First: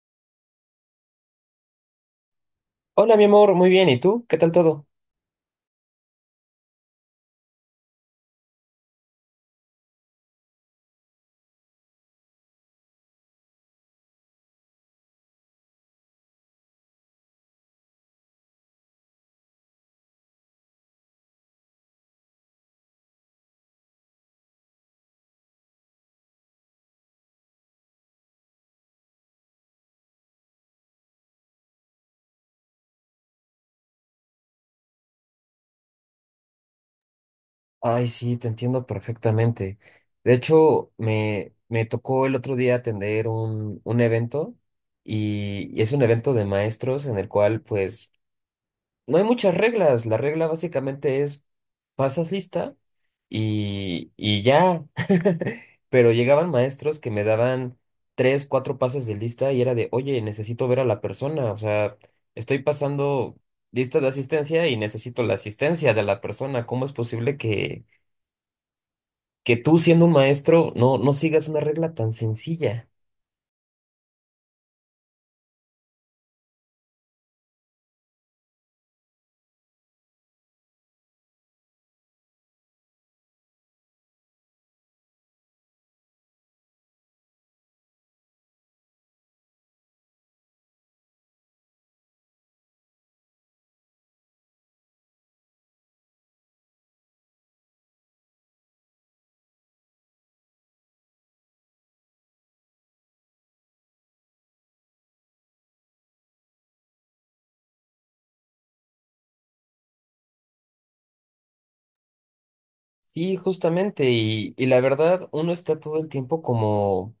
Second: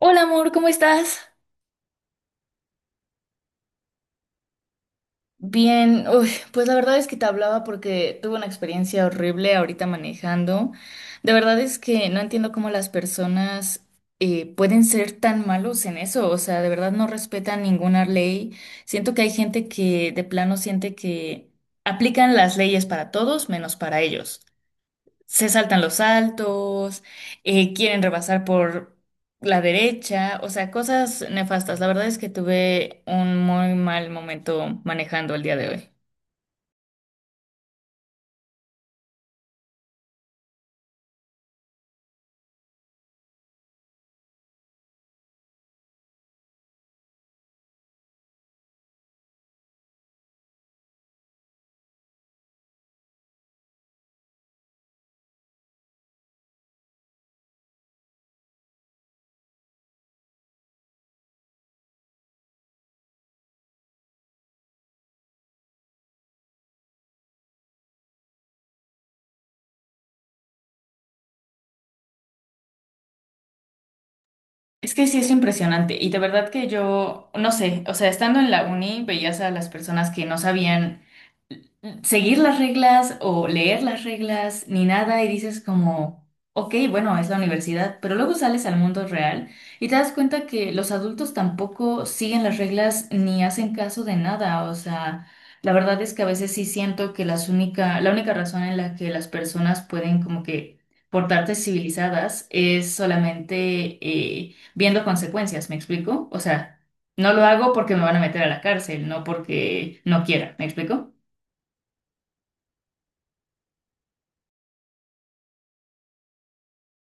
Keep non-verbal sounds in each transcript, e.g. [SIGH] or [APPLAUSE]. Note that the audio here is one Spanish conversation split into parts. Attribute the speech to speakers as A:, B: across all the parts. A: Hola amor, ¿cómo estás?
B: Hola, mi amor, muy bien. ¿Y tú? ¿Qué tal todo?
A: Bien, uy, pues la verdad es que te hablaba porque tuve una experiencia horrible ahorita manejando. De verdad es que no entiendo cómo las personas pueden ser tan malos en eso, o sea, de verdad no respetan ninguna ley. Siento que hay gente que de plano siente que aplican las leyes para todos menos para ellos. Se saltan los saltos, quieren rebasar por la derecha, o sea, cosas nefastas. La verdad es que tuve un muy mal momento manejando el día de hoy.
B: Ay, sí, te entiendo perfectamente. De hecho, me tocó el otro día atender un evento y es un evento de maestros en el cual pues no hay muchas reglas. La regla básicamente es pasas lista y ya. [LAUGHS] Pero llegaban maestros que me daban tres, cuatro pases de lista y era de, oye, necesito ver a la persona. O sea, estoy pasando lista de asistencia y necesito la asistencia de la persona. ¿Cómo es posible que tú, siendo un maestro, no sigas una regla tan sencilla?
A: Es que sí es impresionante y de verdad que yo, no sé, o sea, estando en la uni veías a las personas que no sabían seguir las reglas o leer las reglas ni nada y dices como, ok, bueno, es la universidad, pero luego sales al mundo real y te das cuenta que los adultos tampoco siguen las reglas ni hacen caso de nada, o sea, la verdad es que a veces sí siento que la única razón en la que las personas pueden como que portarse civilizadas es solamente viendo consecuencias, ¿me explico? O sea, no lo hago porque me van a meter a la cárcel, no porque no quiera, ¿me explico?
B: Sí, justamente. Y la verdad, uno está todo el tiempo como,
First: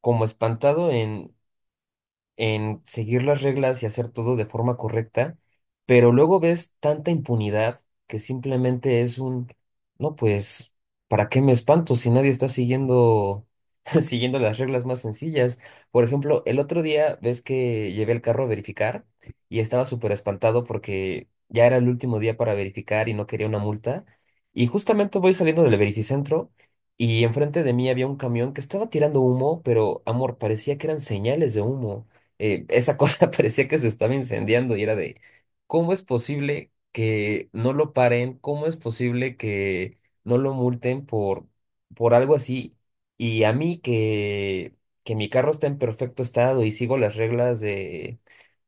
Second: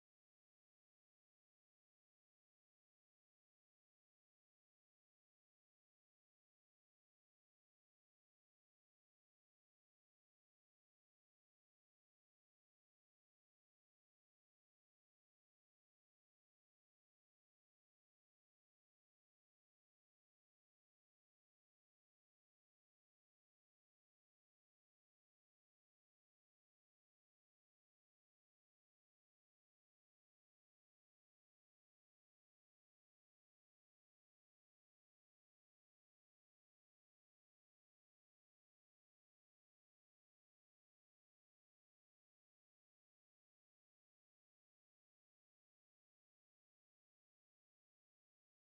B: como espantado en seguir las reglas y hacer todo de forma correcta, pero luego ves tanta impunidad que simplemente es un, no, pues, ¿para qué me espanto si nadie está siguiendo, [LAUGHS] siguiendo las reglas más sencillas? Por ejemplo, el otro día ves que llevé el carro a verificar y estaba súper espantado porque ya era el último día para verificar y no quería una multa. Y justamente voy saliendo del verificentro. Y enfrente de mí había un camión que estaba tirando humo, pero amor, parecía que eran señales de humo, esa cosa [LAUGHS] parecía que se estaba incendiando y era de, ¿cómo es posible que no lo paren? ¿Cómo es posible que no lo multen por, algo así? Y a mí que mi carro está en perfecto estado y sigo las reglas de,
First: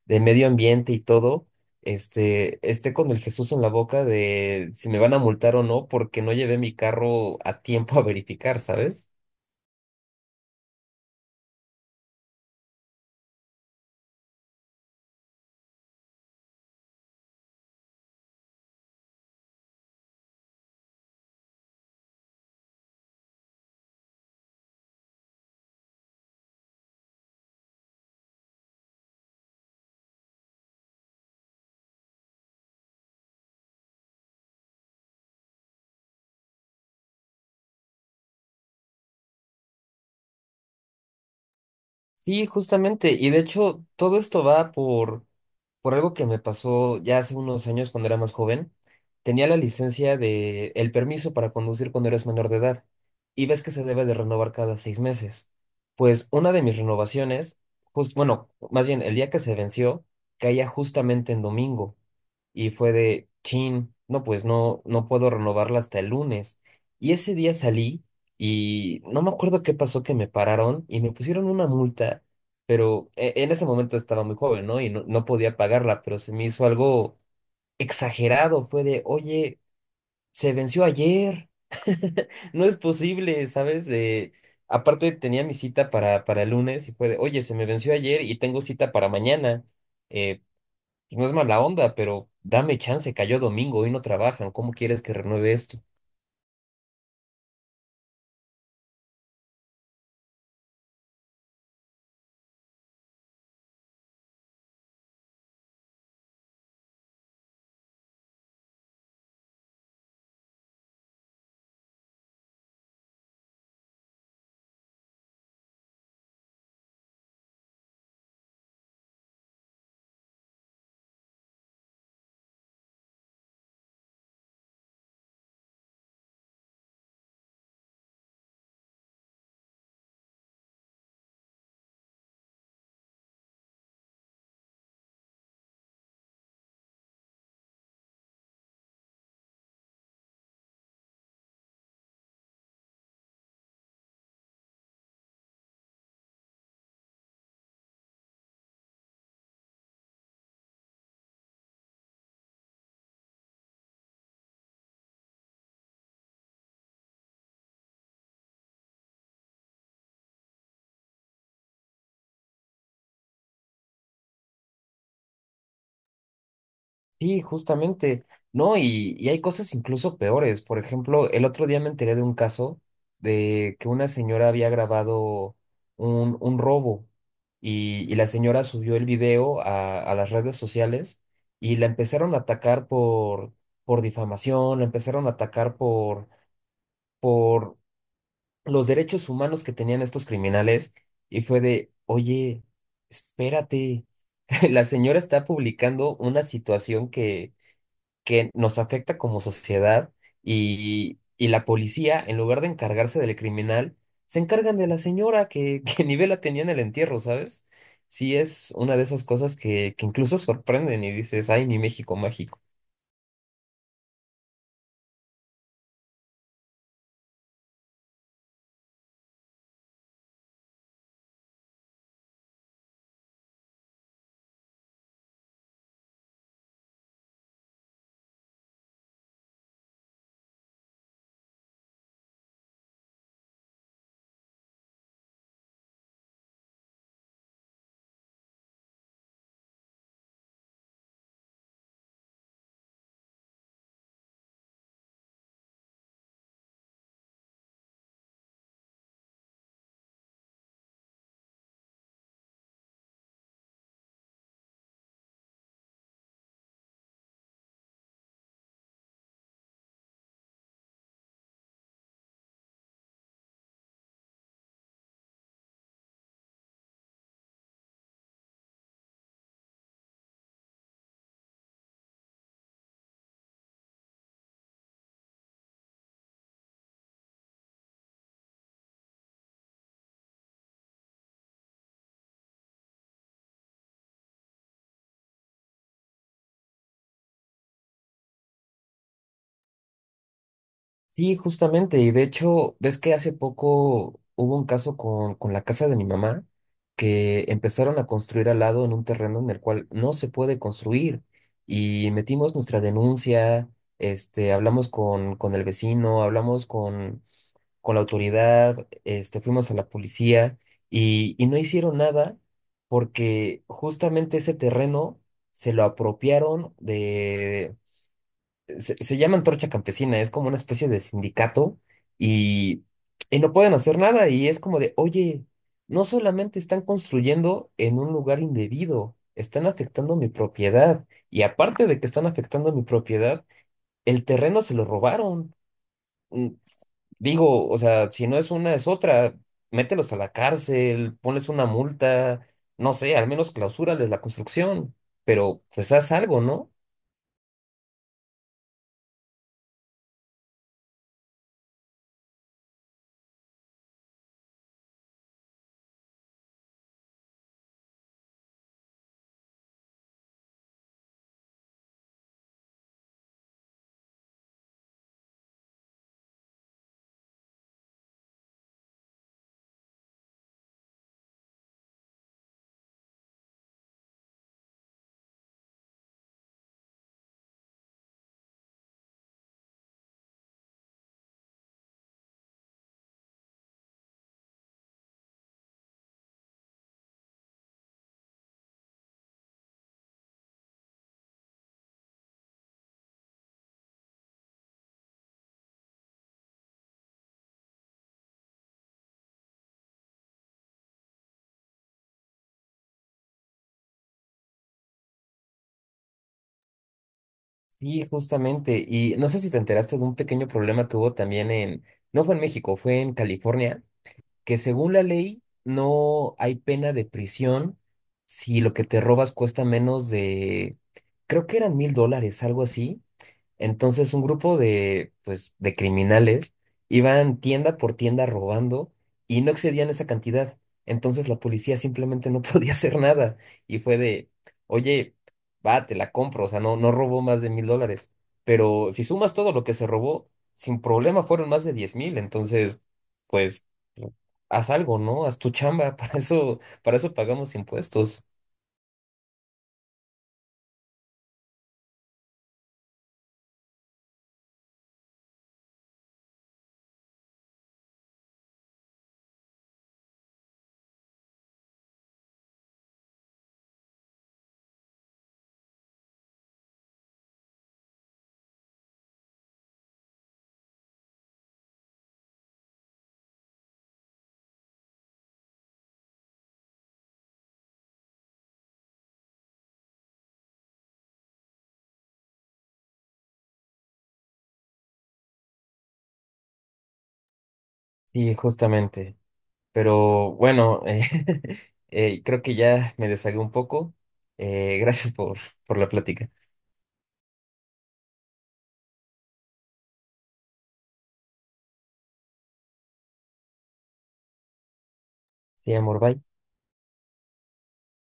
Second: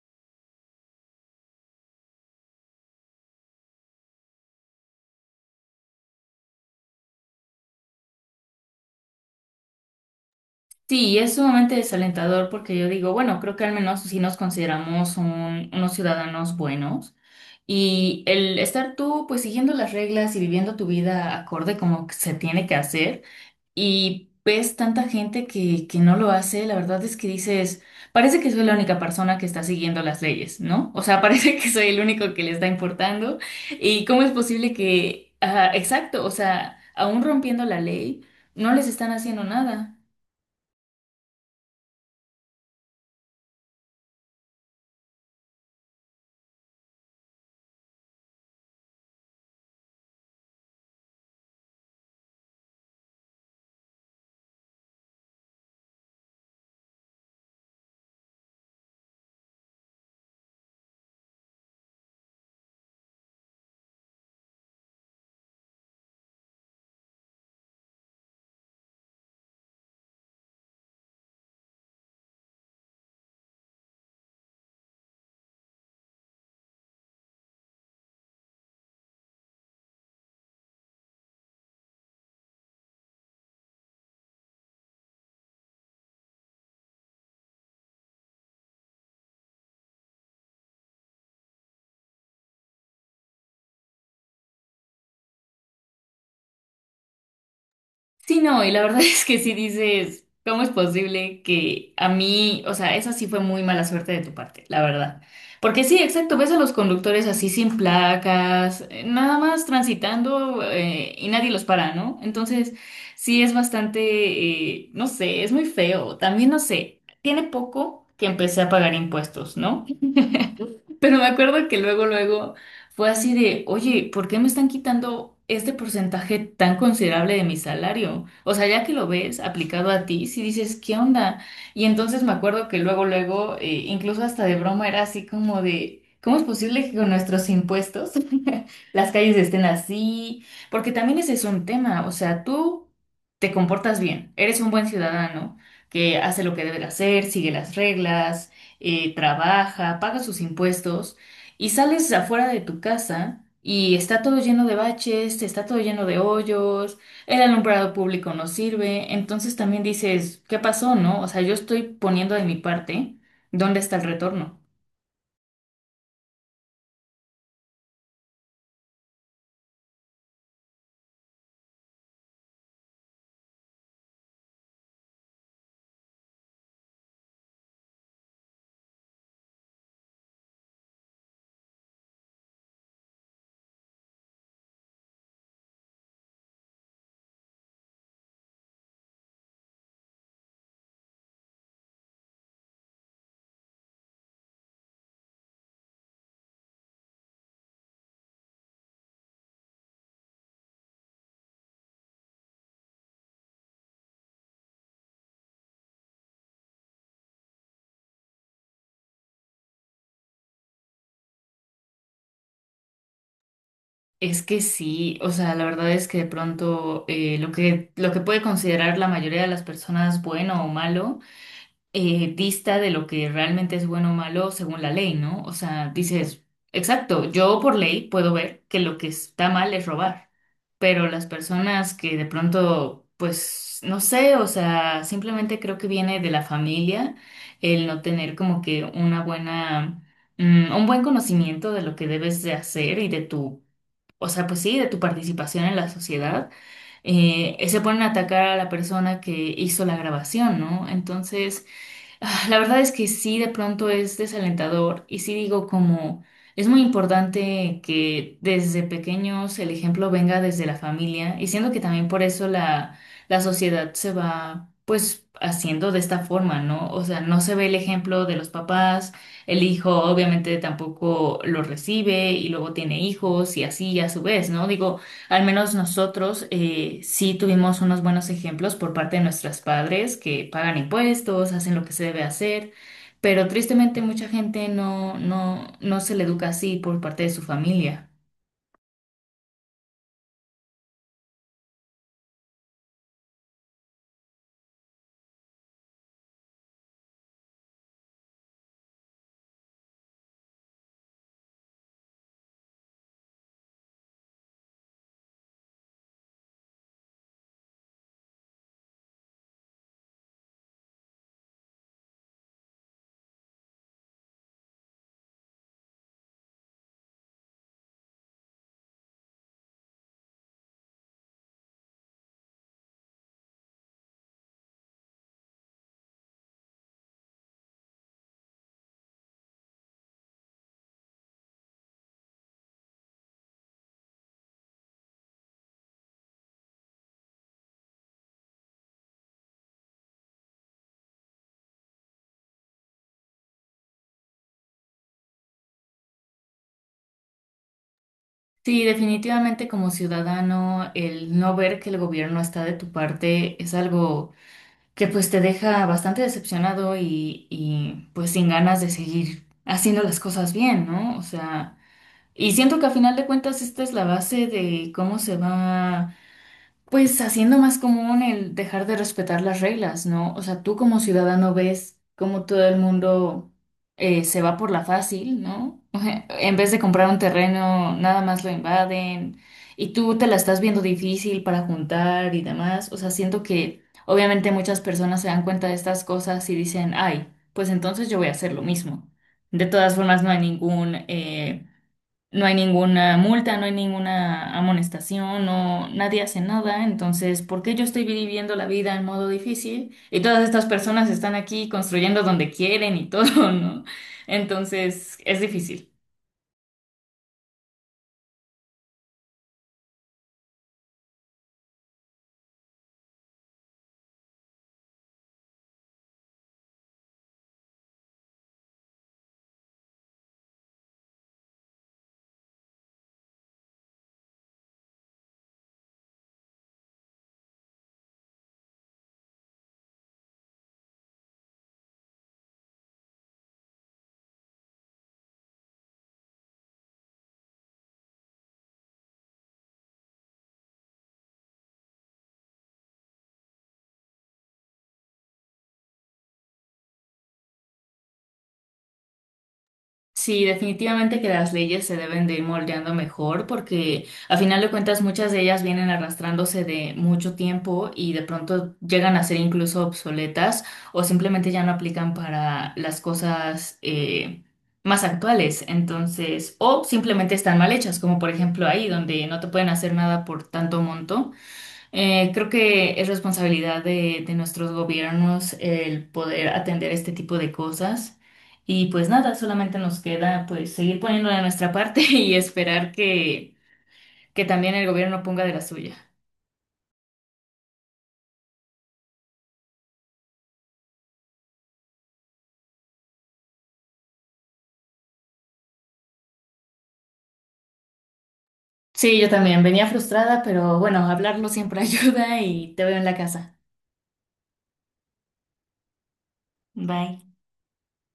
B: de medio ambiente y todo, esté con el Jesús en la boca de si me van a multar o no porque no llevé mi carro a tiempo a [LAUGHS] verificar, ¿sabes?
A: Sí, y es sumamente desalentador porque yo digo, bueno, creo que al menos sí nos consideramos unos ciudadanos buenos y el estar tú pues siguiendo las reglas y viviendo tu vida acorde como que se tiene que hacer y ves tanta gente que no lo hace, la verdad es que dices, parece que soy la única persona que está siguiendo las leyes, ¿no? O sea, [LAUGHS] parece que soy el único que le está importando y cómo es posible que, ah, exacto, o sea, aún rompiendo la ley, no les están haciendo nada.
B: Sí, justamente. Y de hecho, todo esto va por algo que me pasó ya hace unos años cuando era más joven, tenía la licencia de el permiso para conducir cuando eres menor de edad y ves que se debe de renovar cada 6 meses. Pues una de mis renovaciones, bueno, más bien el día que se venció, caía justamente en domingo y fue de chin, no, pues no puedo renovarla hasta el lunes. Y ese día salí y no me acuerdo qué pasó que me pararon y me pusieron una multa, pero en ese momento estaba muy joven, ¿no? Y no podía pagarla, pero se me hizo algo exagerado, fue de, oye, se venció ayer, [LAUGHS] no es posible, ¿sabes? Aparte tenía mi cita para, el lunes y fue de, oye, se me venció ayer y tengo cita para mañana. Eh, pues no es mala onda, pero dame chance, cayó domingo, hoy no trabajan, ¿cómo quieres que renueve esto?
A: Sí, no, y la verdad [LAUGHS] es que sí dices, ¿cómo es posible que a mí? O sea, esa sí fue muy mala suerte de tu parte, la verdad. Porque sí, exacto, ves a los conductores así sin placas, nada más transitando y nadie los para, ¿no? Entonces, sí es bastante, no sé, es muy feo. También no sé, tiene poco que empecé a pagar impuestos, ¿no? Pero me acuerdo que luego, luego fue así de, oye, ¿por qué me están quitando este porcentaje tan considerable de mi salario? O sea, ya que lo ves aplicado a ti, si dices, ¿qué onda? Y entonces me acuerdo que luego, luego, incluso hasta de broma era así como de, ¿cómo es posible que con nuestros impuestos [LAUGHS] las calles estén así? Porque también ese es un tema, o sea, tú te comportas bien, eres un buen ciudadano que hace lo que debe de hacer, sigue las reglas, trabaja, paga sus impuestos y sales afuera de tu casa y está todo lleno de baches, está todo lleno de hoyos, el alumbrado público no sirve, entonces también dices, ¿qué pasó, no? O sea, yo estoy poniendo de mi parte, ¿dónde está el retorno?
B: Sí, justamente, ¿no? Y hay cosas incluso peores. Por ejemplo, el otro día me enteré de un caso de que una señora había grabado un robo y la señora subió el video a, las redes sociales y la empezaron a atacar por, difamación, la empezaron a atacar por los derechos humanos que tenían estos criminales y fue de, oye, espérate, [LAUGHS] la señora está publicando una situación que nos afecta como sociedad y la policía, en lugar de encargarse del criminal, se encargan de la señora que, [LAUGHS] que ni vela tenía en el entierro, ¿sabes? Sí, es una de esas cosas que, incluso sorprenden y dices, ay, mi México mágico.
A: Es que sí, o sea, la verdad es que de pronto lo que puede considerar la mayoría de las personas bueno o malo, dista de lo que realmente es bueno o malo según la ley, ¿no? O sea, dices, exacto, yo por ley puedo ver que lo que está mal es robar, pero las personas que de pronto, pues, no sé, o sea, simplemente creo que viene de la familia el no tener como que una buena, mm, un buen conocimiento de lo que debes de hacer y de tu, o sea, pues sí, de tu participación en la sociedad. Se ponen a atacar a la persona que hizo la grabación, ¿no? Entonces, ah, la verdad es que sí, de pronto es desalentador y sí digo como es muy importante que desde pequeños el ejemplo venga desde la familia y siendo que también por eso la sociedad se va pues haciendo de esta forma, ¿no? O sea, no se ve el ejemplo de los papás, el hijo obviamente tampoco lo recibe y luego tiene hijos y así a su vez, ¿no? Digo, al menos nosotros sí tuvimos unos buenos ejemplos por parte de nuestros padres que pagan impuestos, hacen lo que se debe hacer, pero tristemente mucha gente no, no se le educa así por parte de su familia.
B: Sí, justamente, y de hecho, ves que hace poco hubo un caso con la casa de mi mamá, que empezaron a construir al lado en un terreno en el cual no se puede construir, y metimos nuestra denuncia, hablamos con, el vecino, hablamos con la autoridad, fuimos a la policía, y no hicieron nada porque justamente ese terreno se lo apropiaron. Se llama Antorcha Campesina, es como una especie de sindicato y, y no pueden hacer nada y es como de, oye, no solamente están construyendo en un lugar indebido, están afectando mi propiedad y aparte de que están afectando mi propiedad, el terreno se lo robaron. Mm, Digo, o sea, si no es una, es otra, mételos a la cárcel, ponles una multa, no sé, al menos clausúrales la construcción, pero pues haz algo, ¿no?
A: Sí, definitivamente como ciudadano, el no ver que el gobierno está de tu parte es algo que pues te deja bastante decepcionado y pues sin ganas de seguir haciendo las cosas bien, ¿no? O sea, y siento que a final de cuentas esta es la base de cómo se va pues haciendo más común el dejar de respetar las reglas, ¿no? O sea, tú como ciudadano ves cómo todo el mundo se va por la fácil, ¿no? [LAUGHS] En vez de comprar un terreno, nada más lo invaden y tú te la estás viendo difícil para juntar y demás. O sea, siento que obviamente muchas personas se dan cuenta de estas cosas y dicen, ay, pues entonces yo voy a hacer lo mismo. De todas formas, no hay ninguna multa, no hay ninguna amonestación, no, nadie hace nada. Entonces, ¿por qué yo estoy viviendo la vida en modo difícil? Y todas estas personas están aquí construyendo donde quieren y todo, [LAUGHS] ¿no? Entonces, es difícil.
B: Sí, justamente. Y no sé si te enteraste de un pequeño problema que hubo también en, no fue en México, fue en California, que según la ley no hay pena de prisión si lo que te robas cuesta menos de, creo que eran $1,000, algo así. Entonces un grupo pues, de criminales iban tienda por tienda robando y no excedían esa cantidad. Entonces la policía simplemente no [LAUGHS] podía hacer nada y fue de, oye, va, te la compro, o sea, no robó más de $1,000, pero si sumas todo lo que se robó, sin problema fueron más de 10,000, entonces, pues, haz algo, ¿no? Haz tu chamba, [LAUGHS] para eso pagamos impuestos.
A: Sí, definitivamente que las leyes se deben de ir moldeando mejor porque a final de cuentas muchas de ellas vienen arrastrándose de mucho tiempo y de pronto llegan a ser incluso obsoletas o simplemente ya no aplican para las cosas, más actuales. Entonces, o simplemente están mal hechas, como por ejemplo ahí donde no te pueden hacer nada por tanto monto. Creo que es responsabilidad de nuestros gobiernos el poder atender este tipo de cosas. Y pues nada, solamente nos queda pues seguir poniendo de nuestra parte [LAUGHS] y esperar que también el gobierno ponga de la suya.
B: Y justamente. Pero bueno, [LAUGHS] creo que ya me deshagué un poco. Gracias por, la plática.
A: Sí, yo también venía frustrada, pero bueno, hablarlo siempre [LAUGHS] ayuda y te veo en la casa.
B: Sí, amor, bye.
A: Bye.